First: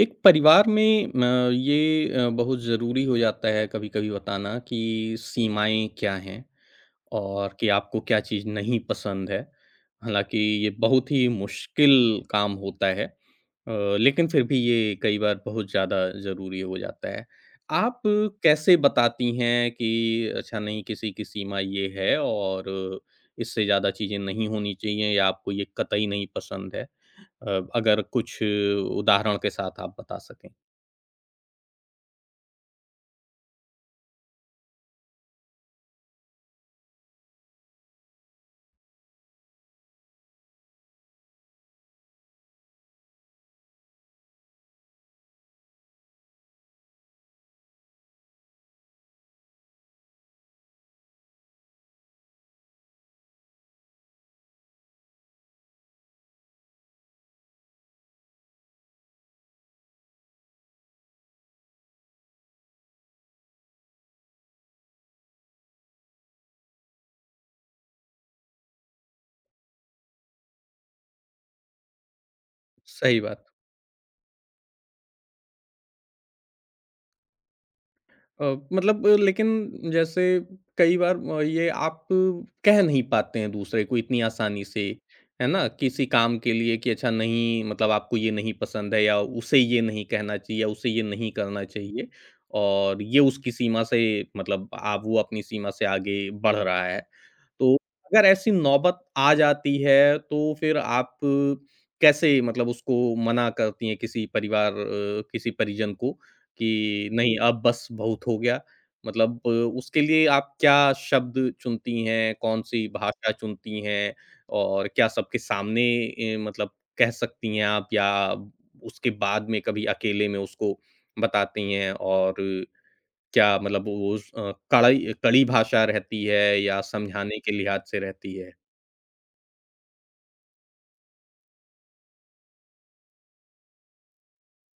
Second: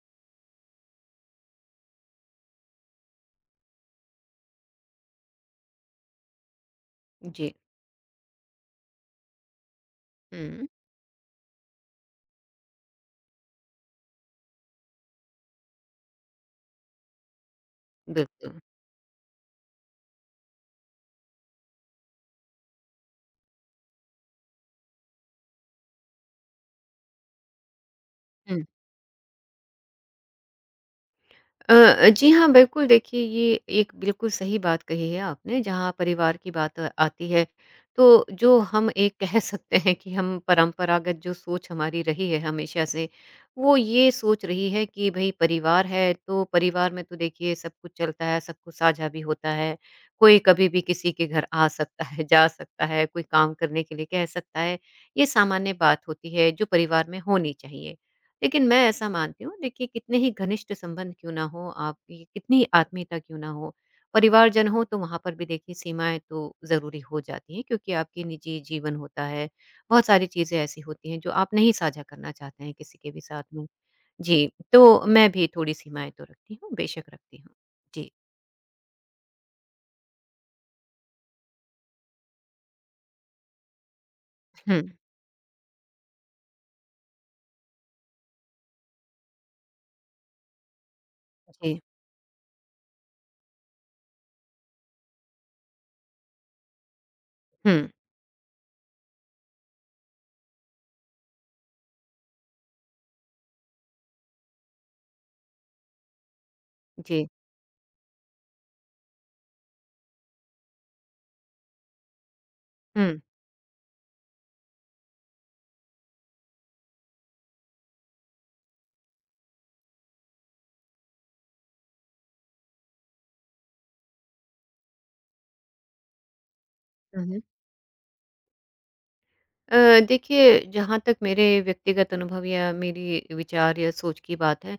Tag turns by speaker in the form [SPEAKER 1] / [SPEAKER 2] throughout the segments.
[SPEAKER 1] एक परिवार में ये बहुत ज़रूरी हो जाता है कभी-कभी बताना कि सीमाएँ क्या हैं
[SPEAKER 2] जी।
[SPEAKER 1] और कि आपको क्या चीज़ नहीं पसंद है। हालाँकि
[SPEAKER 2] हुँ,
[SPEAKER 1] ये बहुत ही मुश्किल काम होता है लेकिन फिर भी ये कई बार बहुत ज़्यादा ज़रूरी हो जाता है। आप
[SPEAKER 2] बिल्कुल।
[SPEAKER 1] कैसे बताती हैं कि अच्छा नहीं किसी की सीमा ये है और इससे ज़्यादा चीज़ें नहीं होनी चाहिए या आपको ये कतई नहीं पसंद है? अगर कुछ
[SPEAKER 2] हुँ।
[SPEAKER 1] उदाहरण के साथ आप बता सकें?
[SPEAKER 2] जी हाँ, बिल्कुल देखिए ये एक बिल्कुल सही बात कही है आपने जहाँ परिवार की बात आती है, तो जो हम एक कह सकते हैं कि हम परंपरागत जो सोच हमारी रही है हमेशा से, वो ये सोच रही है कि भई परिवार है तो परिवार में तो देखिए सब कुछ चलता है, सब कुछ साझा भी होता है, कोई कभी भी किसी के घर आ सकता है, जा सकता है, कोई काम करने के लिए कह सकता है, ये सामान्य बात होती है जो परिवार में होनी चाहिए। लेकिन मैं ऐसा मानती हूँ देखिए कितने ही घनिष्ठ संबंध क्यों ना हो आपकी कितनी आत्मीयता क्यों ना हो, परिवारजन हो तो वहाँ पर भी देखिए सीमाएँ तो ज़रूरी हो जाती हैं क्योंकि आपकी निजी जीवन होता है, बहुत सारी चीज़ें ऐसी होती हैं जो आप नहीं साझा करना चाहते हैं किसी के भी
[SPEAKER 1] सही
[SPEAKER 2] साथ
[SPEAKER 1] बात।
[SPEAKER 2] में। जी, तो मैं भी थोड़ी सीमाएँ तो रखती हूँ, बेशक रखती हूँ। जी,
[SPEAKER 1] अ, मतलब लेकिन जैसे कई बार ये आप कह नहीं पाते हैं दूसरे को इतनी आसानी
[SPEAKER 2] हुँ,
[SPEAKER 1] से, है ना? किसी काम के लिए कि अच्छा नहीं मतलब आपको ये नहीं पसंद है या उसे ये नहीं कहना चाहिए या उसे ये नहीं करना
[SPEAKER 2] जी,
[SPEAKER 1] चाहिए और ये उसकी सीमा से मतलब आप वो अपनी सीमा से आगे बढ़ रहा है। तो
[SPEAKER 2] हुँ,
[SPEAKER 1] अगर ऐसी नौबत आ जाती है तो फिर आप कैसे मतलब उसको मना करती हैं किसी किसी परिजन को? कि
[SPEAKER 2] जी,
[SPEAKER 1] नहीं अब बस बहुत हो गया? मतलब उसके लिए आप क्या शब्द चुनती हैं, कौन-सी
[SPEAKER 2] हुँ,
[SPEAKER 1] भाषा चुनती हैं और क्या सबके सामने मतलब कह सकती हैं आप या उसके बाद में कभी अकेले में उसको बताती हैं? और क्या मतलब वो कड़ई कड़ी भाषा रहती है या
[SPEAKER 2] हुँ,
[SPEAKER 1] समझाने
[SPEAKER 2] हुँ।
[SPEAKER 1] के लिहाज से रहती है?
[SPEAKER 2] देखिए जहाँ तक मेरे व्यक्तिगत अनुभव या मेरी विचार या सोच की बात है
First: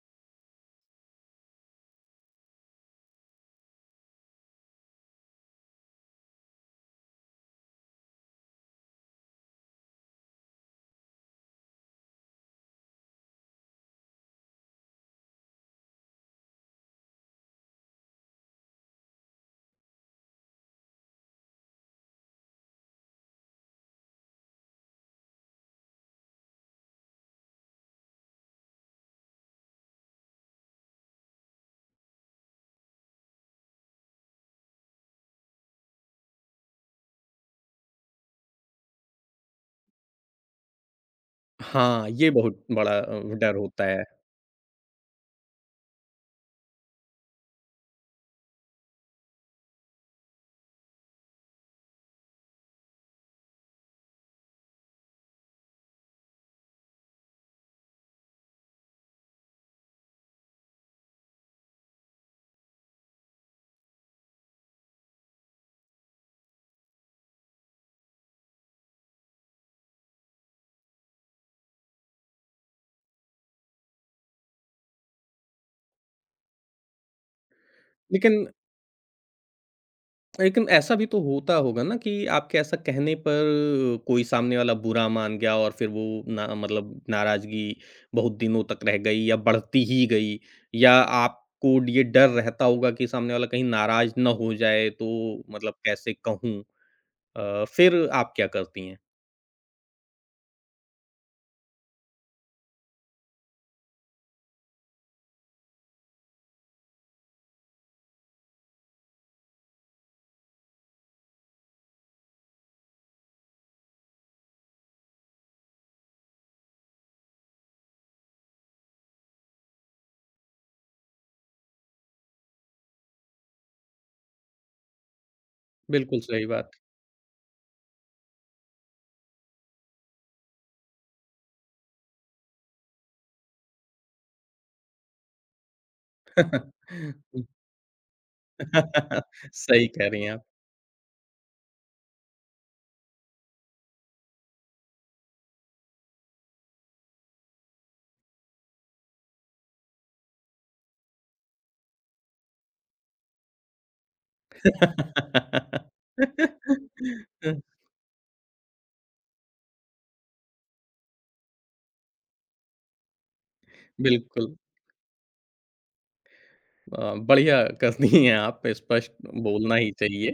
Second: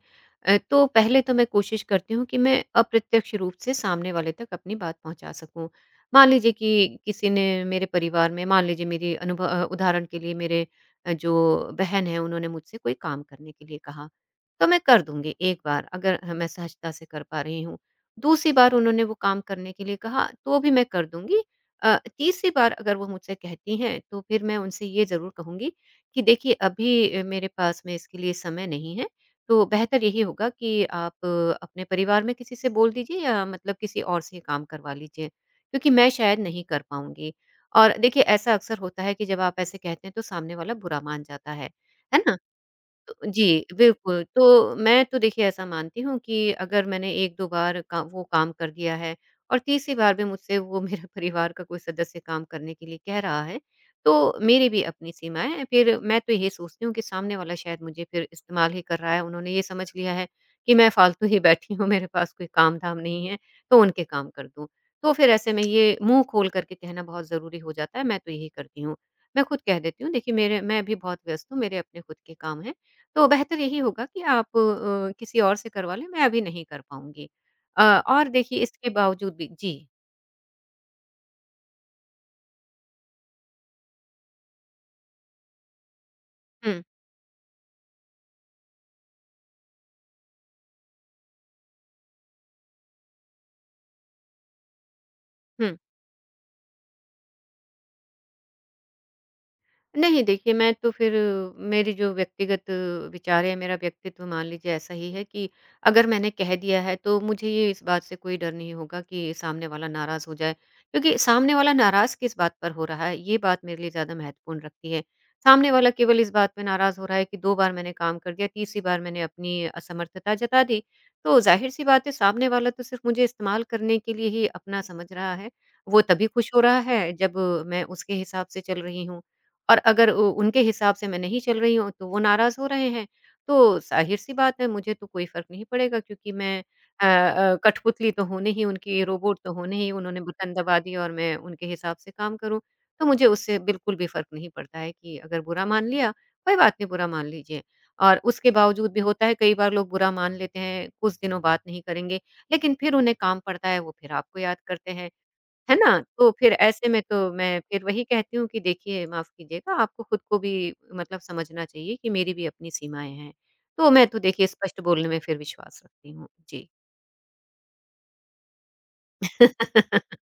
[SPEAKER 2] तो पहले तो मैं कोशिश करती हूँ कि मैं अप्रत्यक्ष रूप से सामने वाले तक अपनी बात पहुँचा सकूँ। मान लीजिए कि किसी ने मेरे परिवार में मान लीजिए मेरी अनुभव उदाहरण के लिए मेरे जो बहन हैं उन्होंने मुझसे कोई काम करने के लिए कहा, तो मैं कर दूँगी एक बार अगर मैं सहजता से कर पा रही हूँ। दूसरी बार उन्होंने वो काम करने के लिए कहा, तो भी मैं कर दूँगी तीसरी बार अगर वो मुझसे कहती हैं तो फिर मैं उनसे ये ज़रूर कहूँगी कि देखिए अभी मेरे पास में इसके लिए समय नहीं है, तो बेहतर यही होगा कि आप अपने परिवार में किसी से बोल दीजिए या मतलब किसी और से ये काम करवा लीजिए, क्योंकि मैं शायद नहीं कर पाऊँगी। और देखिए ऐसा अक्सर होता है कि जब आप ऐसे कहते हैं तो सामने वाला बुरा मान जाता
[SPEAKER 1] हाँ,
[SPEAKER 2] है
[SPEAKER 1] ये
[SPEAKER 2] ना?
[SPEAKER 1] बहुत बड़ा
[SPEAKER 2] तो
[SPEAKER 1] डर
[SPEAKER 2] जी,
[SPEAKER 1] होता है।
[SPEAKER 2] बिल्कुल। तो मैं तो देखिए ऐसा मानती हूँ कि अगर मैंने 1-2 बार का वो काम कर दिया है और तीसरी बार भी मुझसे वो मेरे परिवार का कोई सदस्य काम करने के लिए कह रहा है, तो मेरी भी अपनी सीमाएँ हैं। फिर मैं तो ये सोचती हूँ कि सामने वाला शायद मुझे फिर इस्तेमाल ही कर रहा है, उन्होंने ये समझ लिया है कि मैं फ़ालतू ही बैठी हूँ, मेरे पास कोई काम-धाम नहीं है, तो उनके काम कर दूँ। तो फिर ऐसे में ये मुँह खोल करके कहना बहुत ज़रूरी हो जाता है, मैं तो यही करती हूँ। मैं खुद कह देती हूँ, देखिए मेरे मैं भी बहुत व्यस्त हूँ, मेरे अपने खुद के काम हैं। तो बेहतर यही होगा कि आप किसी और से करवा लें, मैं अभी नहीं कर पाऊँगी। और
[SPEAKER 1] लेकिन
[SPEAKER 2] देखिए इसके बावजूद भी जी।
[SPEAKER 1] लेकिन ऐसा भी तो होता होगा ना कि आपके ऐसा कहने पर कोई सामने वाला बुरा मान गया और फिर वो ना
[SPEAKER 2] हुँ,
[SPEAKER 1] मतलब नाराज़गी बहुत दिनों तक रह गई या बढ़ती ही गई या आपको ये डर रहता होगा कि सामने वाला कहीं नाराज़ ना हो जाए तो मतलब
[SPEAKER 2] हुँ।
[SPEAKER 1] कैसे कहूँ फिर आप क्या करती हैं?
[SPEAKER 2] नहीं देखिए मैं तो फिर मेरी जो व्यक्तिगत विचार है मेरा व्यक्तित्व मान लीजिए ऐसा ही है कि अगर मैंने कह दिया है तो मुझे ये इस बात से कोई डर नहीं होगा कि सामने वाला नाराज़ हो जाए क्योंकि सामने वाला नाराज़ किस बात पर हो रहा है ये बात मेरे लिए ज़्यादा महत्वपूर्ण रखती है सामने वाला केवल इस बात पे नाराज़ हो रहा है कि दो बार मैंने काम कर दिया तीसरी बार मैंने अपनी असमर्थता जता दी तो जाहिर सी बात है सामने वाला तो सिर्फ मुझे इस्तेमाल करने के लिए ही अपना समझ रहा है वो
[SPEAKER 1] बिल्कुल
[SPEAKER 2] तभी
[SPEAKER 1] सही
[SPEAKER 2] खुश हो
[SPEAKER 1] बात।
[SPEAKER 2] रहा है जब मैं उसके हिसाब से चल रही हूँ और अगर उ उनके हिसाब से मैं नहीं चल रही हूँ, तो वो नाराज़ हो रहे हैं। तो ज़ाहिर-सी बात है मुझे तो कोई फ़र्क नहीं पड़ेगा क्योंकि मैं कठपुतली तो हूँ नहीं, उनकी रोबोट तो हूँ
[SPEAKER 1] सही
[SPEAKER 2] नहीं,
[SPEAKER 1] कह
[SPEAKER 2] उन्होंने
[SPEAKER 1] रही हैं आप।
[SPEAKER 2] बटन दबा दिया और मैं उनके हिसाब से काम करूँ। तो मुझे उससे बिल्कुल भी फ़र्क नहीं पड़ता है कि अगर बुरा मान लिया, कोई बात नहीं बुरा मान लीजिए। और उसके बावजूद भी होता है कई बार लोग बुरा मान लेते हैं, कुछ दिनों बात नहीं करेंगे, लेकिन फिर उन्हें काम पड़ता है, वो फिर आपको याद करते हैं। है ना? तो फिर ऐसे में तो मैं फिर वही कहती हूँ कि देखिए माफ़ कीजिएगा आपको खुद को भी मतलब समझना चाहिए कि मेरी भी अपनी सीमाएँ हैं। तो मैं तो देखिए
[SPEAKER 1] बिल्कुल।
[SPEAKER 2] स्पष्ट बोलने में फिर विश्वास रखती हूँ। जी।
[SPEAKER 1] बढ़िया करती हैं आप, स्पष्ट बोलना ही चाहिए।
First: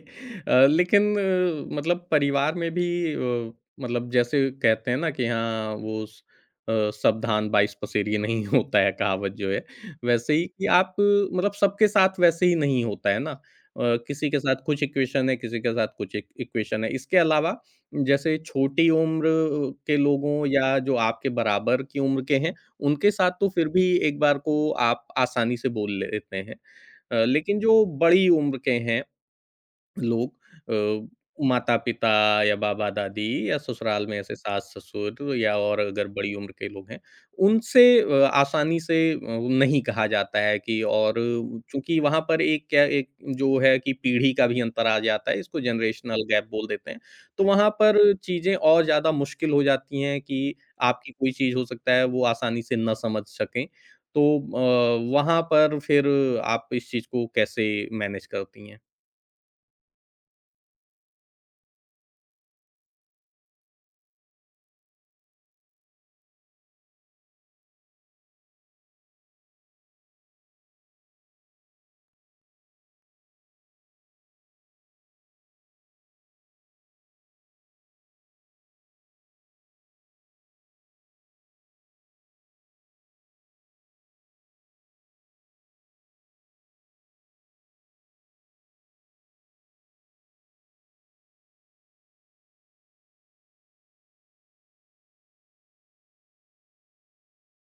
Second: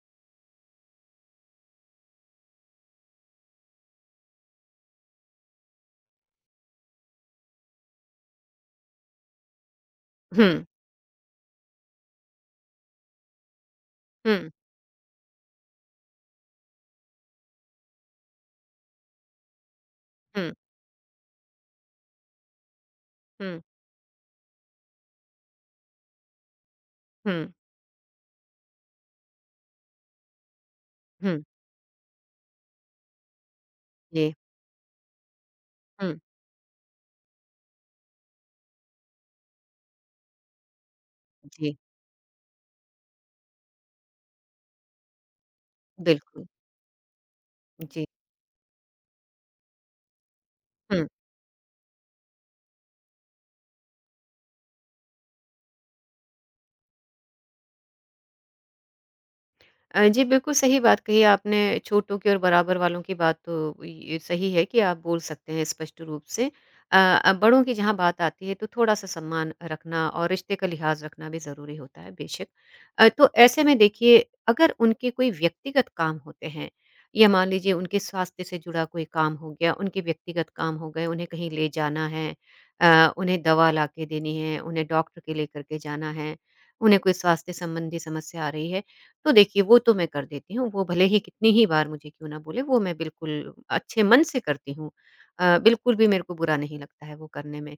[SPEAKER 1] लेकिन मतलब परिवार में भी मतलब जैसे कहते हैं ना कि हाँ, सब धान 22 पसेरी नहीं होता है, कहावत जो है। वैसे ही
[SPEAKER 2] हुँ,
[SPEAKER 1] कि आप मतलब सबके साथ वैसे ही नहीं होता है ना। किसी के
[SPEAKER 2] हुँ,
[SPEAKER 1] साथ कुछ इक्वेशन है, किसी के साथ कुछ इक इक्वेशन है। इसके अलावा जैसे छोटी उम्र के लोगों
[SPEAKER 2] हुँ,
[SPEAKER 1] या जो आपके बराबर की उम्र के हैं, उनके साथ तो
[SPEAKER 2] हुँ,
[SPEAKER 1] फिर भी एक बार को आप आसानी से बोल लेते हैं।
[SPEAKER 2] हुँ,
[SPEAKER 1] लेकिन जो बड़ी उम्र के हैं लोग अ,
[SPEAKER 2] हुँ।
[SPEAKER 1] माता-पिता या बाबा-दादी या ससुराल में
[SPEAKER 2] जी,
[SPEAKER 1] ऐसे सास-ससुर या और अगर
[SPEAKER 2] हुँ,
[SPEAKER 1] बड़ी उम्र के लोग हैं, उनसे आसानी से नहीं कहा जाता है कि और
[SPEAKER 2] जी,
[SPEAKER 1] चूँकि वहाँ पर एक क्या एक जो है कि पीढ़ी का भी अंतर आ जाता है, इसको जनरेशनल
[SPEAKER 2] बिल्कुल।
[SPEAKER 1] गैप बोल देते हैं। तो वहाँ पर
[SPEAKER 2] जी,
[SPEAKER 1] चीज़ें और ज़्यादा मुश्किल हो जाती हैं कि
[SPEAKER 2] हुँ।
[SPEAKER 1] आपकी कोई चीज़ हो सकता है वो आसानी से ना समझ सकें। तो वहाँ पर फिर आप इस चीज़ को कैसे मैनेज करती हैं?
[SPEAKER 2] जी, बिल्कुल सही बात कही आपने, छोटों की और बराबर वालों की बात तो ये सही है कि आप बोल सकते हैं स्पष्ट रूप से। अ बड़ों की जहाँ बात आती है तो थोड़ा-सा सम्मान रखना और रिश्ते का लिहाज़ रखना भी ज़रूरी होता है बेशक। तो ऐसे में देखिए अगर उनके कोई व्यक्तिगत काम होते हैं या मान लीजिए उनके स्वास्थ्य से जुड़ा कोई काम हो गया, उनके व्यक्तिगत काम हो गए, उन्हें कहीं ले जाना है, उन्हें दवा लाके देनी है, उन्हें डॉक्टर के लेकर के जाना है, उन्हें कोई स्वास्थ्य संबंधी समस्या आ रही है तो देखिए वो तो मैं कर देती हूँ, वो भले ही कितनी ही बार मुझे क्यों ना बोले वो मैं बिल्कुल अच्छे मन से करती हूँ। बिल्कुल भी मेरे को बुरा नहीं लगता है वो करने में।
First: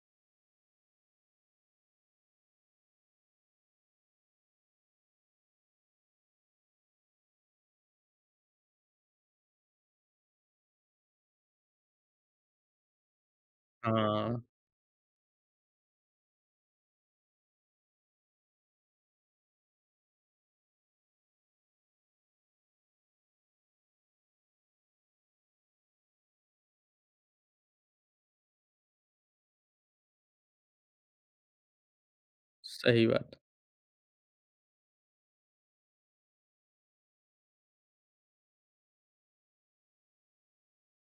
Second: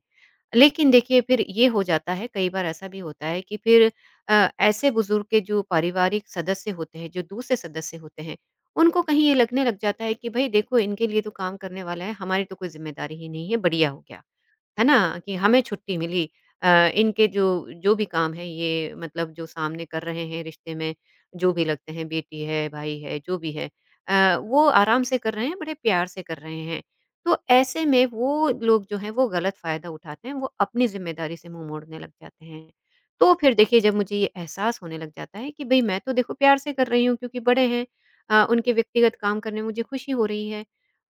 [SPEAKER 2] लेकिन देखिए फिर ये हो जाता है कई बार ऐसा भी होता है कि फिर ऐसे बुज़ुर्ग के जो पारिवारिक सदस्य होते हैं, जो दूसरे सदस्य होते हैं, उनको कहीं ये लगने लग जाता है कि भई देखो इनके लिए तो काम करने वाला है, हमारी तो कोई ज़िम्मेदारी ही नहीं है, बढ़िया हो गया।
[SPEAKER 1] हाँ।
[SPEAKER 2] है ना? कि हमें छुट्टी मिली अ, इनके जो जो भी काम है ये मतलब जो सामने कर रहे हैं रिश्ते में, जो भी लगते हैं बेटी है, भाई है, जो भी है वो आराम से कर रहे हैं, बड़े प्यार से कर रहे हैं। तो ऐसे में वो लोग जो हैं वो गलत फ़ायदा उठाते हैं, वो अपनी ज़िम्मेदारी से मुँह मोड़ने लग जाते हैं।
[SPEAKER 1] सही
[SPEAKER 2] तो
[SPEAKER 1] बात।
[SPEAKER 2] फिर देखिए जब मुझे ये एहसास होने लग जाता है कि भई मैं तो देखो प्यार से कर रही हूँ क्योंकि बड़े हैं उनके व्यक्तिगत काम करने में मुझे खुशी हो रही है।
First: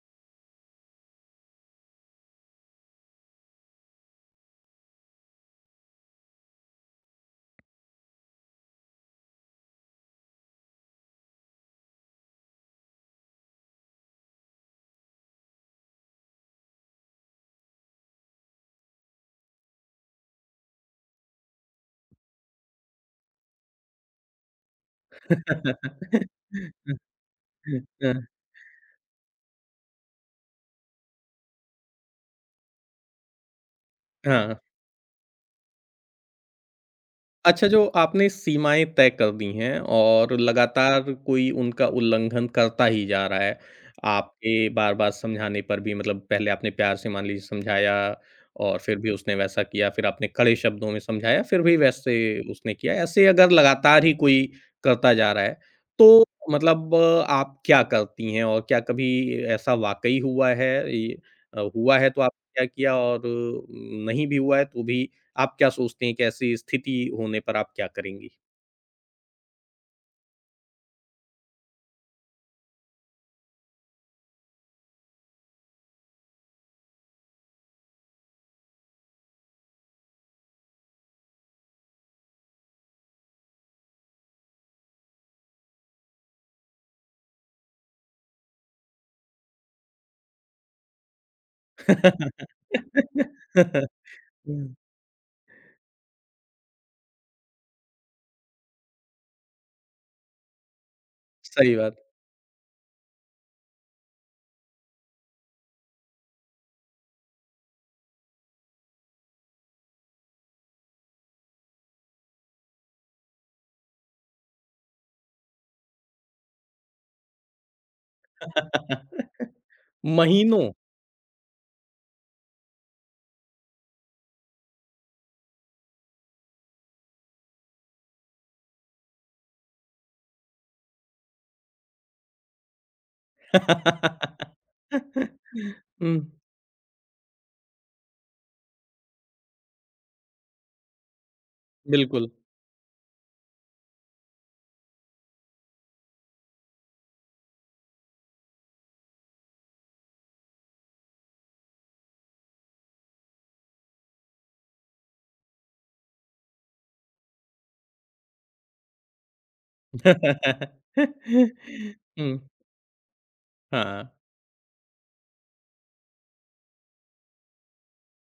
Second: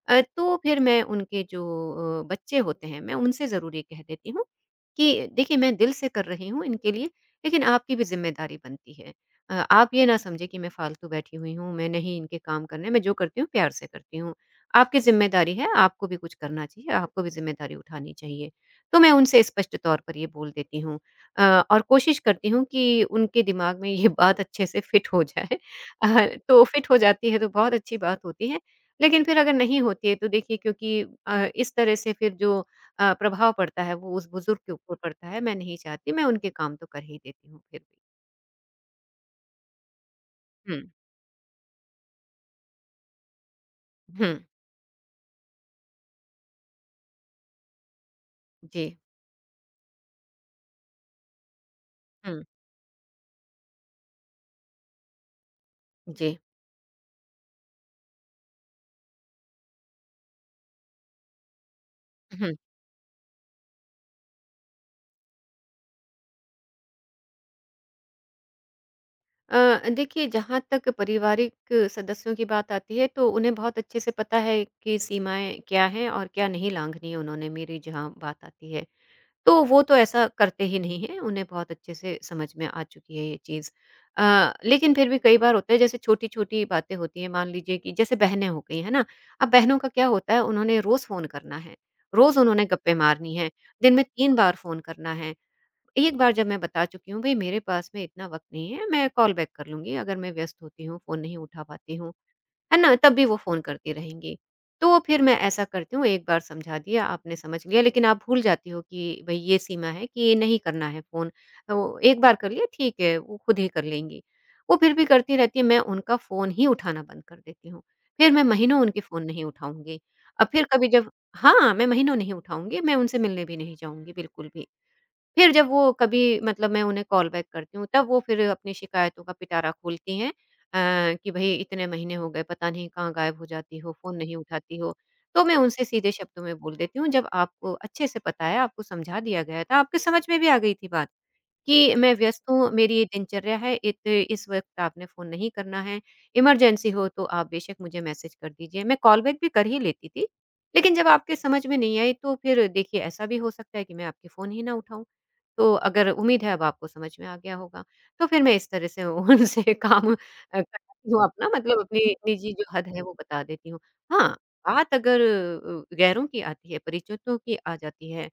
[SPEAKER 2] तो फिर मैं उनके जो बच्चे होते हैं, मैं उनसे ज़रूर ये कह देती हूँ कि देखिए मैं दिल से कर रही हूँ इनके लिए, लेकिन आपकी भी ज़िम्मेदारी बनती है। आप ये ना समझें कि मैं फ़ालतू बैठी हुई हूँ, मैं नहीं इनके काम करने मैं जो करती हूँ प्यार से करती हूँ। आपकी ज़िम्मेदारी है, आपको भी कुछ करना चाहिए, आपको भी ज़िम्मेदारी उठानी चाहिए। तो मैं उनसे स्पष्ट तौर पर ये बोल देती हूँ अ, और कोशिश करती हूँ कि उनके दिमाग में ये बात अच्छे से फिट हो जाए। तो फिट हो जाती है तो बहुत अच्छी
[SPEAKER 1] हाँ,
[SPEAKER 2] बात होती है। लेकिन फिर अगर नहीं होती है तो देखिए क्योंकि इस तरह से फिर जो प्रभाव पड़ता है वो उस
[SPEAKER 1] हाँ।
[SPEAKER 2] बुजुर्ग के ऊपर पड़ता है, मैं नहीं चाहती, मैं उनके काम तो कर ही देती हूँ
[SPEAKER 1] अच्छा,
[SPEAKER 2] फिर
[SPEAKER 1] जो
[SPEAKER 2] भी।
[SPEAKER 1] आपने सीमाएँ तय कर दी हैं और
[SPEAKER 2] हुँ,
[SPEAKER 1] लगातार कोई उनका उल्लंघन करता ही जा रहा है,
[SPEAKER 2] हुँ,
[SPEAKER 1] आपके बार-बार समझाने पर भी मतलब पहले आपने प्यार से मान लीजिए समझाया और
[SPEAKER 2] जी,
[SPEAKER 1] फिर भी उसने वैसा किया, फिर आपने कड़े शब्दों में समझाया, फिर भी वैसे
[SPEAKER 2] हुँ,
[SPEAKER 1] उसने किया, ऐसे अगर लगातार ही कोई करता जा रहा है, तो
[SPEAKER 2] जी,
[SPEAKER 1] मतलब आप क्या करती हैं और क्या कभी ऐसा वाक़ई हुआ है? ये हुआ है तो
[SPEAKER 2] हुँ।
[SPEAKER 1] आपने क्या किया और नहीं भी हुआ है तो भी आप क्या सोचते हैं कि ऐसी स्थिति होने पर आप क्या करेंगी?
[SPEAKER 2] देखिए जहाँ तक पारिवारिक सदस्यों की बात आती है तो उन्हें बहुत अच्छे से पता है कि सीमाएँ क्या हैं और क्या नहीं लाँघनी है उन्होंने मेरी जहाँ बात आती है। तो वो तो ऐसा करते ही नहीं हैं, उन्हें बहुत अच्छे से समझ में आ चुकी है ये चीज़। लेकिन फिर भी कई बार होता है जैसे छोटी-छोटी बातें होती हैं, मान लीजिए कि जैसे बहनें हो गई, है ना? अब बहनों का क्या होता है उन्होंने रोज़ फ़ोन करना है, रोज़ उन्होंने गप्पे मारनी हैं, दिन में 3 बार
[SPEAKER 1] हुँ,
[SPEAKER 2] फ़ोन करना है। एक बार जब मैं बता चुकी हूँ भई मेरे पास में इतना वक़्त नहीं है, मैं कॉल बैक कर लूँगी अगर मैं व्यस्त होती हूँ, फ़ोन नहीं उठा
[SPEAKER 1] सही
[SPEAKER 2] पाती
[SPEAKER 1] बात।
[SPEAKER 2] हूँ। है ना? तब भी वो फ़ोन करती रहेंगी। तो फिर मैं ऐसा करती हूँ, एक बार समझा दिया, आपने समझ लिया, लेकिन आप भूल जाती हो कि भई ये सीमा है कि नहीं करना है फ़ोन। तो एक बार कर लिया ठीक है, वो खुद ही कर लेंगी। वो फिर भी करती रहती है, मैं उनका फ़ोन ही उठाना बंद कर देती हूँ। फिर मैं महीनों उनके फ़ोन नहीं उठाऊँगी। अब फिर
[SPEAKER 1] महीनों।
[SPEAKER 2] कभी जब हाँ, मैं महीनों नहीं उठाऊँगी, मैं उनसे मिलने भी नहीं जाऊँगी बिल्कुल भी। फिर जब वो कभी मतलब मैं उन्हें कॉल बैक करती हूँ, तब वो फिर अपनी शिकायतों का पिटारा खोलती हैं कि भई इतने महीने हो गए, पता नहीं कहाँ गायब हो जाती हो, फ़ोन नहीं उठाती हो। तो मैं उनसे सीधे
[SPEAKER 1] हुँ,
[SPEAKER 2] शब्दों में बोल देती हूँ, जब आपको अच्छे से पता है, आपको समझा दिया गया था, आपके समझ में भी आ गई थी बात कि मैं
[SPEAKER 1] बिल्कुल।
[SPEAKER 2] व्यस्त हूँ, मेरी ये दिनचर्या है, इत इस वक़्त आपने फ़ोन नहीं करना है, इमरजेंसी हो तो आप बेशक मुझे मैसेज कर दीजिए। मैं कॉल बैक भी कर ही लेती थी, लेकिन जब आपके समझ में नहीं आई, तो फिर देखिए ऐसा भी हो सकता है कि मैं आपके फ़ोन ही ना उठाऊँ। तो अगर उम्मीद है अब आपको समझ में आ गया होगा। तो फिर मैं इस तरह से उनसे काम कराती हूँ अपना मतलब अपनी
[SPEAKER 1] हुँ,
[SPEAKER 2] निजी जो हद है वो बता देती हूँ।
[SPEAKER 1] हाँ,
[SPEAKER 2] हाँ, बात अगर गैरों की आती है, परिचितों की आ जाती है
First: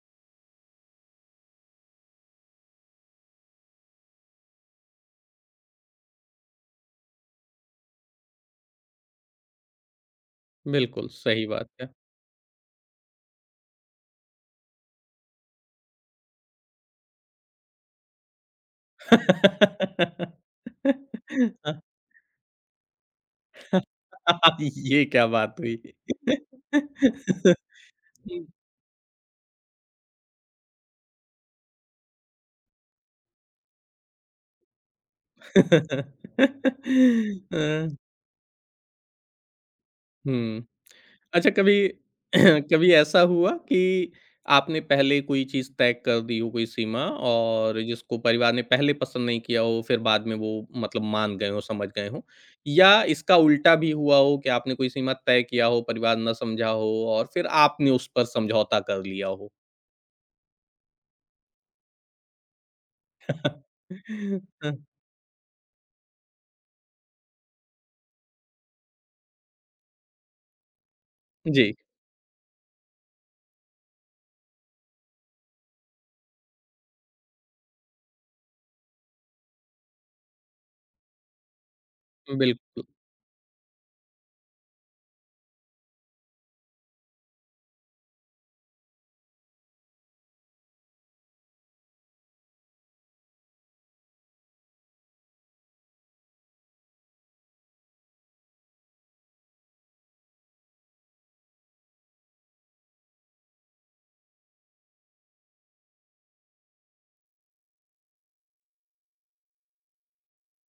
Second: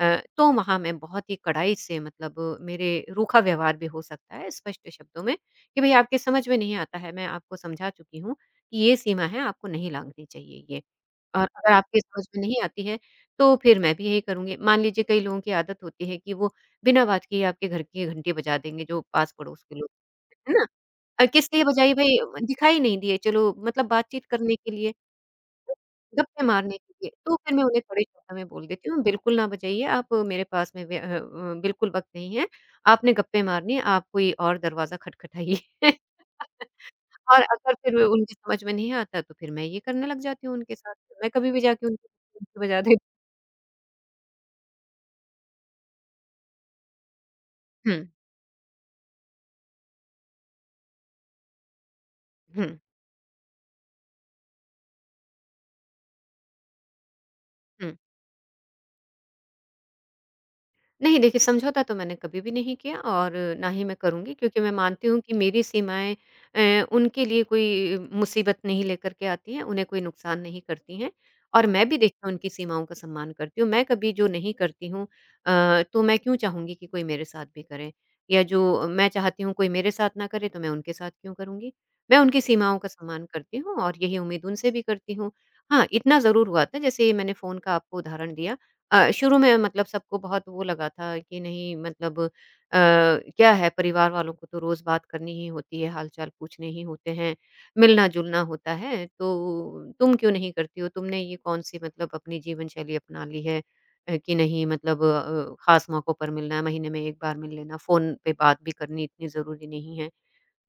[SPEAKER 2] तो वहाँ मैं बहुत ही कड़ाई से मतलब मेरे रूखा व्यवहार भी हो सकता है स्पष्ट शब्दों में कि भई आपके समझ में नहीं आता है, मैं आपको समझा चुकी हूँ कि ये सीमा है, आपको नहीं लाँघनी चाहिए ये।
[SPEAKER 1] बिल्कुल
[SPEAKER 2] और
[SPEAKER 1] सही बात
[SPEAKER 2] अगर
[SPEAKER 1] है।
[SPEAKER 2] आपके समझ में नहीं आती है, तो फिर मैं भी यही करूँगी। मान लीजिए कई लोगों की आदत होती है कि वो बिना बात किए आपके घर की घंटी बजा देंगे जो पास-पड़ोस के लोग हैं, है ना? किस लिए बजाई भई, दिखाई नहीं दिए, चलो मतलब बातचीत करने के लिए,
[SPEAKER 1] ये क्या बात हुई?
[SPEAKER 2] गप्पे मारने के लिए, तो फिर मैं उन्हें कड़े शब्दों
[SPEAKER 1] हुँ।
[SPEAKER 2] में बोल देती हूँ बिल्कुल ना बजाइए आप मेरे पास में बिल्कुल वक़्त नहीं है, आपने गप्पे मारने हैं आप कोई और दरवाज़ा खटखटाइए और अगर
[SPEAKER 1] अ,
[SPEAKER 2] फिर वो उनकी समझ में नहीं आता तो फिर मैं ये करने लग जाती हूँ
[SPEAKER 1] हुँ।
[SPEAKER 2] उनके साथ, मैं
[SPEAKER 1] अच्छा
[SPEAKER 2] कभी भी
[SPEAKER 1] कभी
[SPEAKER 2] जाके उनकी घंटी बजा
[SPEAKER 1] कभी
[SPEAKER 2] देती
[SPEAKER 1] ऐसा हुआ कि आपने पहले कोई चीज़ तय कर दी हो कोई सीमा और
[SPEAKER 2] हुँ,
[SPEAKER 1] जिसको परिवार ने पहले पसंद नहीं किया हो फिर बाद में वो मतलब मान गए हो समझ गए हो
[SPEAKER 2] हुँ,
[SPEAKER 1] या इसका उल्टा भी हुआ हो कि आपने कोई सीमा तय किया हो परिवार न समझा हो और फिर आपने
[SPEAKER 2] हुँ।
[SPEAKER 1] उस पर समझौता कर लिया हो
[SPEAKER 2] नहीं देखिए, समझौता तो मैंने कभी भी नहीं किया और ना ही मैं करूँगी क्योंकि मैं मानती हूँ कि मेरी सीमाएँ उनके लिए कोई मुसीबत नहीं लेकर के आती हैं, उन्हें कोई नुकसान नहीं करती हैं और
[SPEAKER 1] जी
[SPEAKER 2] मैं भी देखिए उनकी सीमाओं का सम्मान करती हूँ। मैं कभी जो नहीं करती हूँ तो मैं क्यों चाहूँगी कि कोई मेरे साथ भी करे या जो मैं चाहती हूँ कोई मेरे साथ ना करे तो मैं उनके साथ क्यों करूँगी? मैं उनकी सीमाओं
[SPEAKER 1] बिल्कुल
[SPEAKER 2] का सम्मान करती हूँ और यही उम्मीद उनसे भी करती हूँ। हाँ, इतना ज़रूर हुआ था जैसे मैंने फ़ोन का आपको उदाहरण दिया, शुरू में मतलब सबको बहुत वो लगा था कि नहीं मतलब क्या है परिवार वालों को तो रोज़ बात करनी ही होती है, हाल-चाल पूछने ही होते हैं, मिलना-जुलना होता है, तो तुम क्यों नहीं करती हो? तुमने ये कौन-सी मतलब अपनी जीवन शैली अपना ली है, कि नहीं मतलब ख़ास मौक़ों पर मिलना है, महीने में 1 बार मिल लेना, फ़ोन पे बात भी करनी इतनी ज़रूरी नहीं है।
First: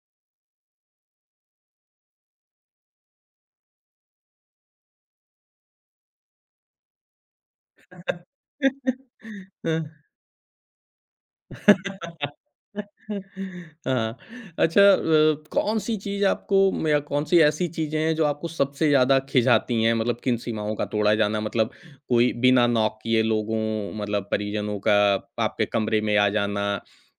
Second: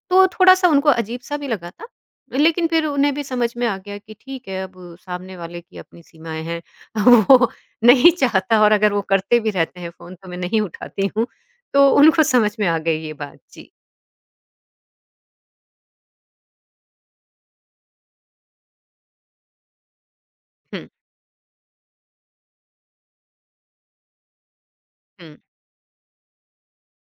[SPEAKER 2] तो थोड़ा-सा उनको अजीब-सा भी लगा था। लेकिन फिर उन्हें भी समझ में आ गया कि ठीक है, अब सामने वाले की अपनी सीमाएँ हैं। वो नहीं चाहता और अगर वो करते भी रहते हैं
[SPEAKER 1] हाँ।
[SPEAKER 2] फ़ोन तो मैं नहीं उठाती हूँ। तो उनको समझ में आ गई ये बात। जी।
[SPEAKER 1] हाँ, अच्छा कौन-सी चीज़ आपको म या कौन-सी ऐसी चीज़ें हैं जो आपको सबसे ज़्यादा खिंचाती हैं? मतलब किन सीमाओं का
[SPEAKER 2] हुँ,
[SPEAKER 1] तोड़ा जाना मतलब कोई बिना नॉक किए लोगों मतलब परिजनों का
[SPEAKER 2] हुँ।
[SPEAKER 1] आपके कमरे में आ जाना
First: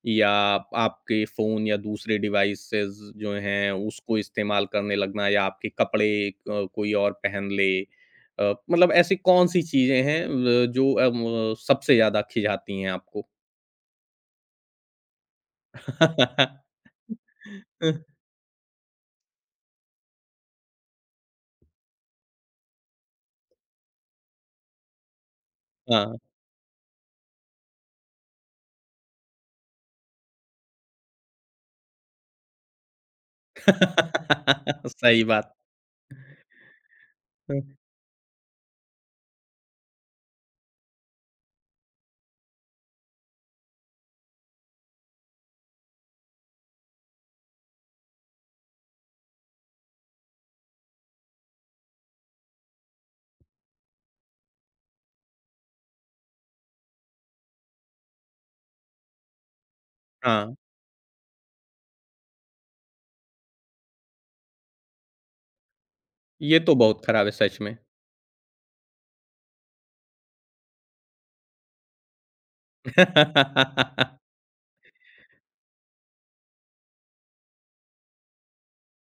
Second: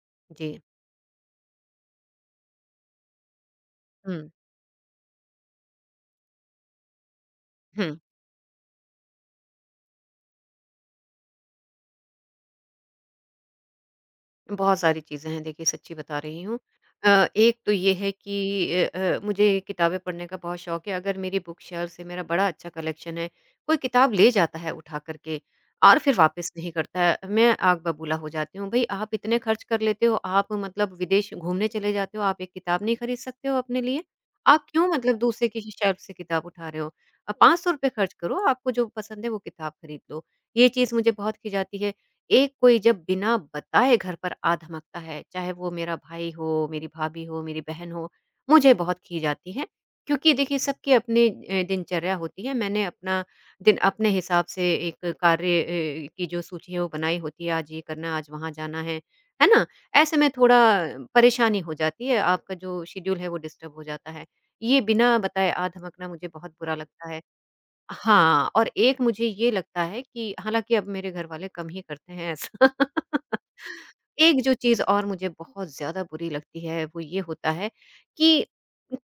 [SPEAKER 1] या
[SPEAKER 2] जी।
[SPEAKER 1] आपके फ़ोन या दूसरे डिवाइसेज़ जो हैं उसको
[SPEAKER 2] हुँ,
[SPEAKER 1] इस्तेमाल करने लगना या आपके कपड़े कोई और पहन ले।
[SPEAKER 2] हुँ।
[SPEAKER 1] मतलब ऐसी कौन-सी चीज़ें हैं जो म सबसे ज़्यादा खिंचाती हैं आपको?
[SPEAKER 2] बहुत सारी चीज़ें हैं देखिए सच्ची बता रही हूँ। एक तो ये
[SPEAKER 1] अ,
[SPEAKER 2] है कि मुझे किताबें पढ़ने का बहुत शौक है, अगर मेरी बुक शेल्फ से मेरा बड़ा अच्छा कलेक्शन है, कोई किताब ले जाता है उठा कर के और फिर
[SPEAKER 1] हाँ।
[SPEAKER 2] वापस नहीं करता है, मैं आग बबूला हो जाती हूँ, भई आप इतने खर्च कर लेते हो, आप मतलब विदेश घूमने चले जाते हो, आप एक किताब नहीं खरीद सकते हो अपने लिए? आप क्यों मतलब
[SPEAKER 1] सही
[SPEAKER 2] दूसरे
[SPEAKER 1] बात।
[SPEAKER 2] की शेल्फ से किताब उठा रहे हो?
[SPEAKER 1] हुँ,
[SPEAKER 2] ₹500 खर्च करो, आपको जो पसंद है वो किताब खरीद लो। ये चीज़ मुझे बहुत खिजाती है। एक कोई जब बिना बताए घर पर आ धमकता है, चाहे वो मेरा भाई हो, मेरी भाभी हो, मेरी बहन हो, मुझे बहुत खीज आती है। क्योंकि देखिए सबकी अपनी दिनचर्या होती है। मैंने अपना दिन अपने हिसाब से एक कार्य की जो सूची है वो बनाई होती है, आज ये करना है, आज वहाँ जाना है ना? ऐसे में
[SPEAKER 1] हाँ,
[SPEAKER 2] थोड़ा परेशानी हो जाती है, आपका जो शेड्यूल है वो डिस्टर्ब हो जाता है। ये बिना बताए आ धमकना मुझे बहुत
[SPEAKER 1] ये
[SPEAKER 2] बुरा
[SPEAKER 1] तो बहुत
[SPEAKER 2] लगता है।
[SPEAKER 1] खराब है सच में।
[SPEAKER 2] हाँ, और एक मुझे ये लगता है कि हालाँकि अब मेरे घर वाले कम ही करते हैं ऐसा। एक जो चीज़ और मुझे बहुत ज़्यादा बुरी लगती है वो ये होता है कि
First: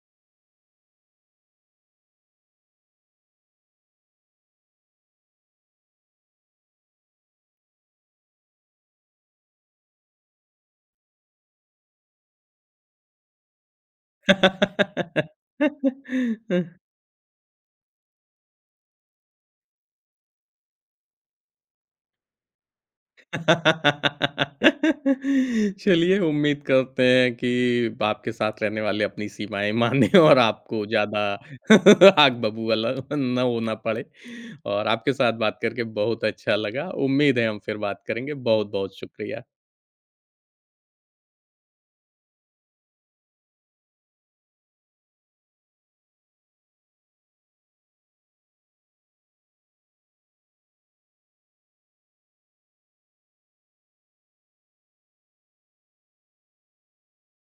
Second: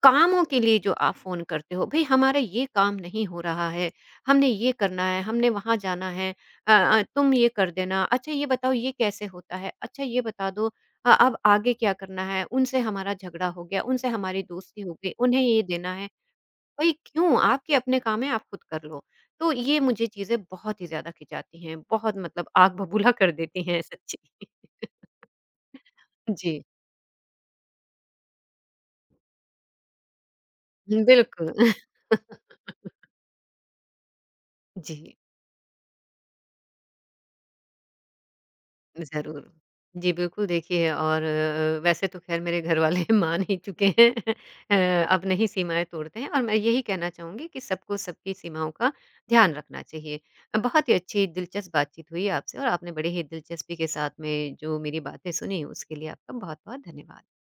[SPEAKER 2] कामों के लिए जो आप फ़ोन करते हो, भई हमारा ये काम नहीं हो रहा है, हमने ये करना है, हमने वहाँ जाना है, तुम ये कर देना, अच्छा ये बताओ ये कैसे होता है? अच्छा ये बता दो अब आगे क्या करना है? उनसे हमारा झगड़ा हो गया, उनसे हमारी दोस्ती हो गई, उन्हें ये देना है। भाई क्यों? आपके अपने काम हैं, आप खुद कर लो। तो ये मुझे चीज़ें बहुत ही ज़्यादा खिंचाती हैं, बहुत मतलब आग बबूला कर देती हैं सच्ची।
[SPEAKER 1] चलिए
[SPEAKER 2] जी,
[SPEAKER 1] उम्मीद करते हैं कि आपके साथ रहने वाले अपनी सीमाएँ माने और आपको ज़्यादा
[SPEAKER 2] बिल्कुल।
[SPEAKER 1] आग बबूला ना होना पड़े और आपके
[SPEAKER 2] जी,
[SPEAKER 1] साथ बात करके बहुत अच्छा लगा। उम्मीद है हम फिर बात करेंगे। बहुत-बहुत
[SPEAKER 2] ज़रूर।
[SPEAKER 1] शुक्रिया।
[SPEAKER 2] जी, बिल्कुल देखिए और वैसे तो ख़ैर मेरे घर वाले मान ही चुके हैं। अब नहीं सीमाएँ तोड़ते हैं और मैं यही कहना चाहूँगी कि सबको सबकी सीमाओं का ध्यान रखना चाहिए। बहुत ही अच्छी दिलचस्प बातचीत हुई आपसे और आपने बड़े ही दिलचस्पी के साथ में जो मेरी बातें सुनी, उसके लिए आपका बहुत-बहुत धन्यवाद।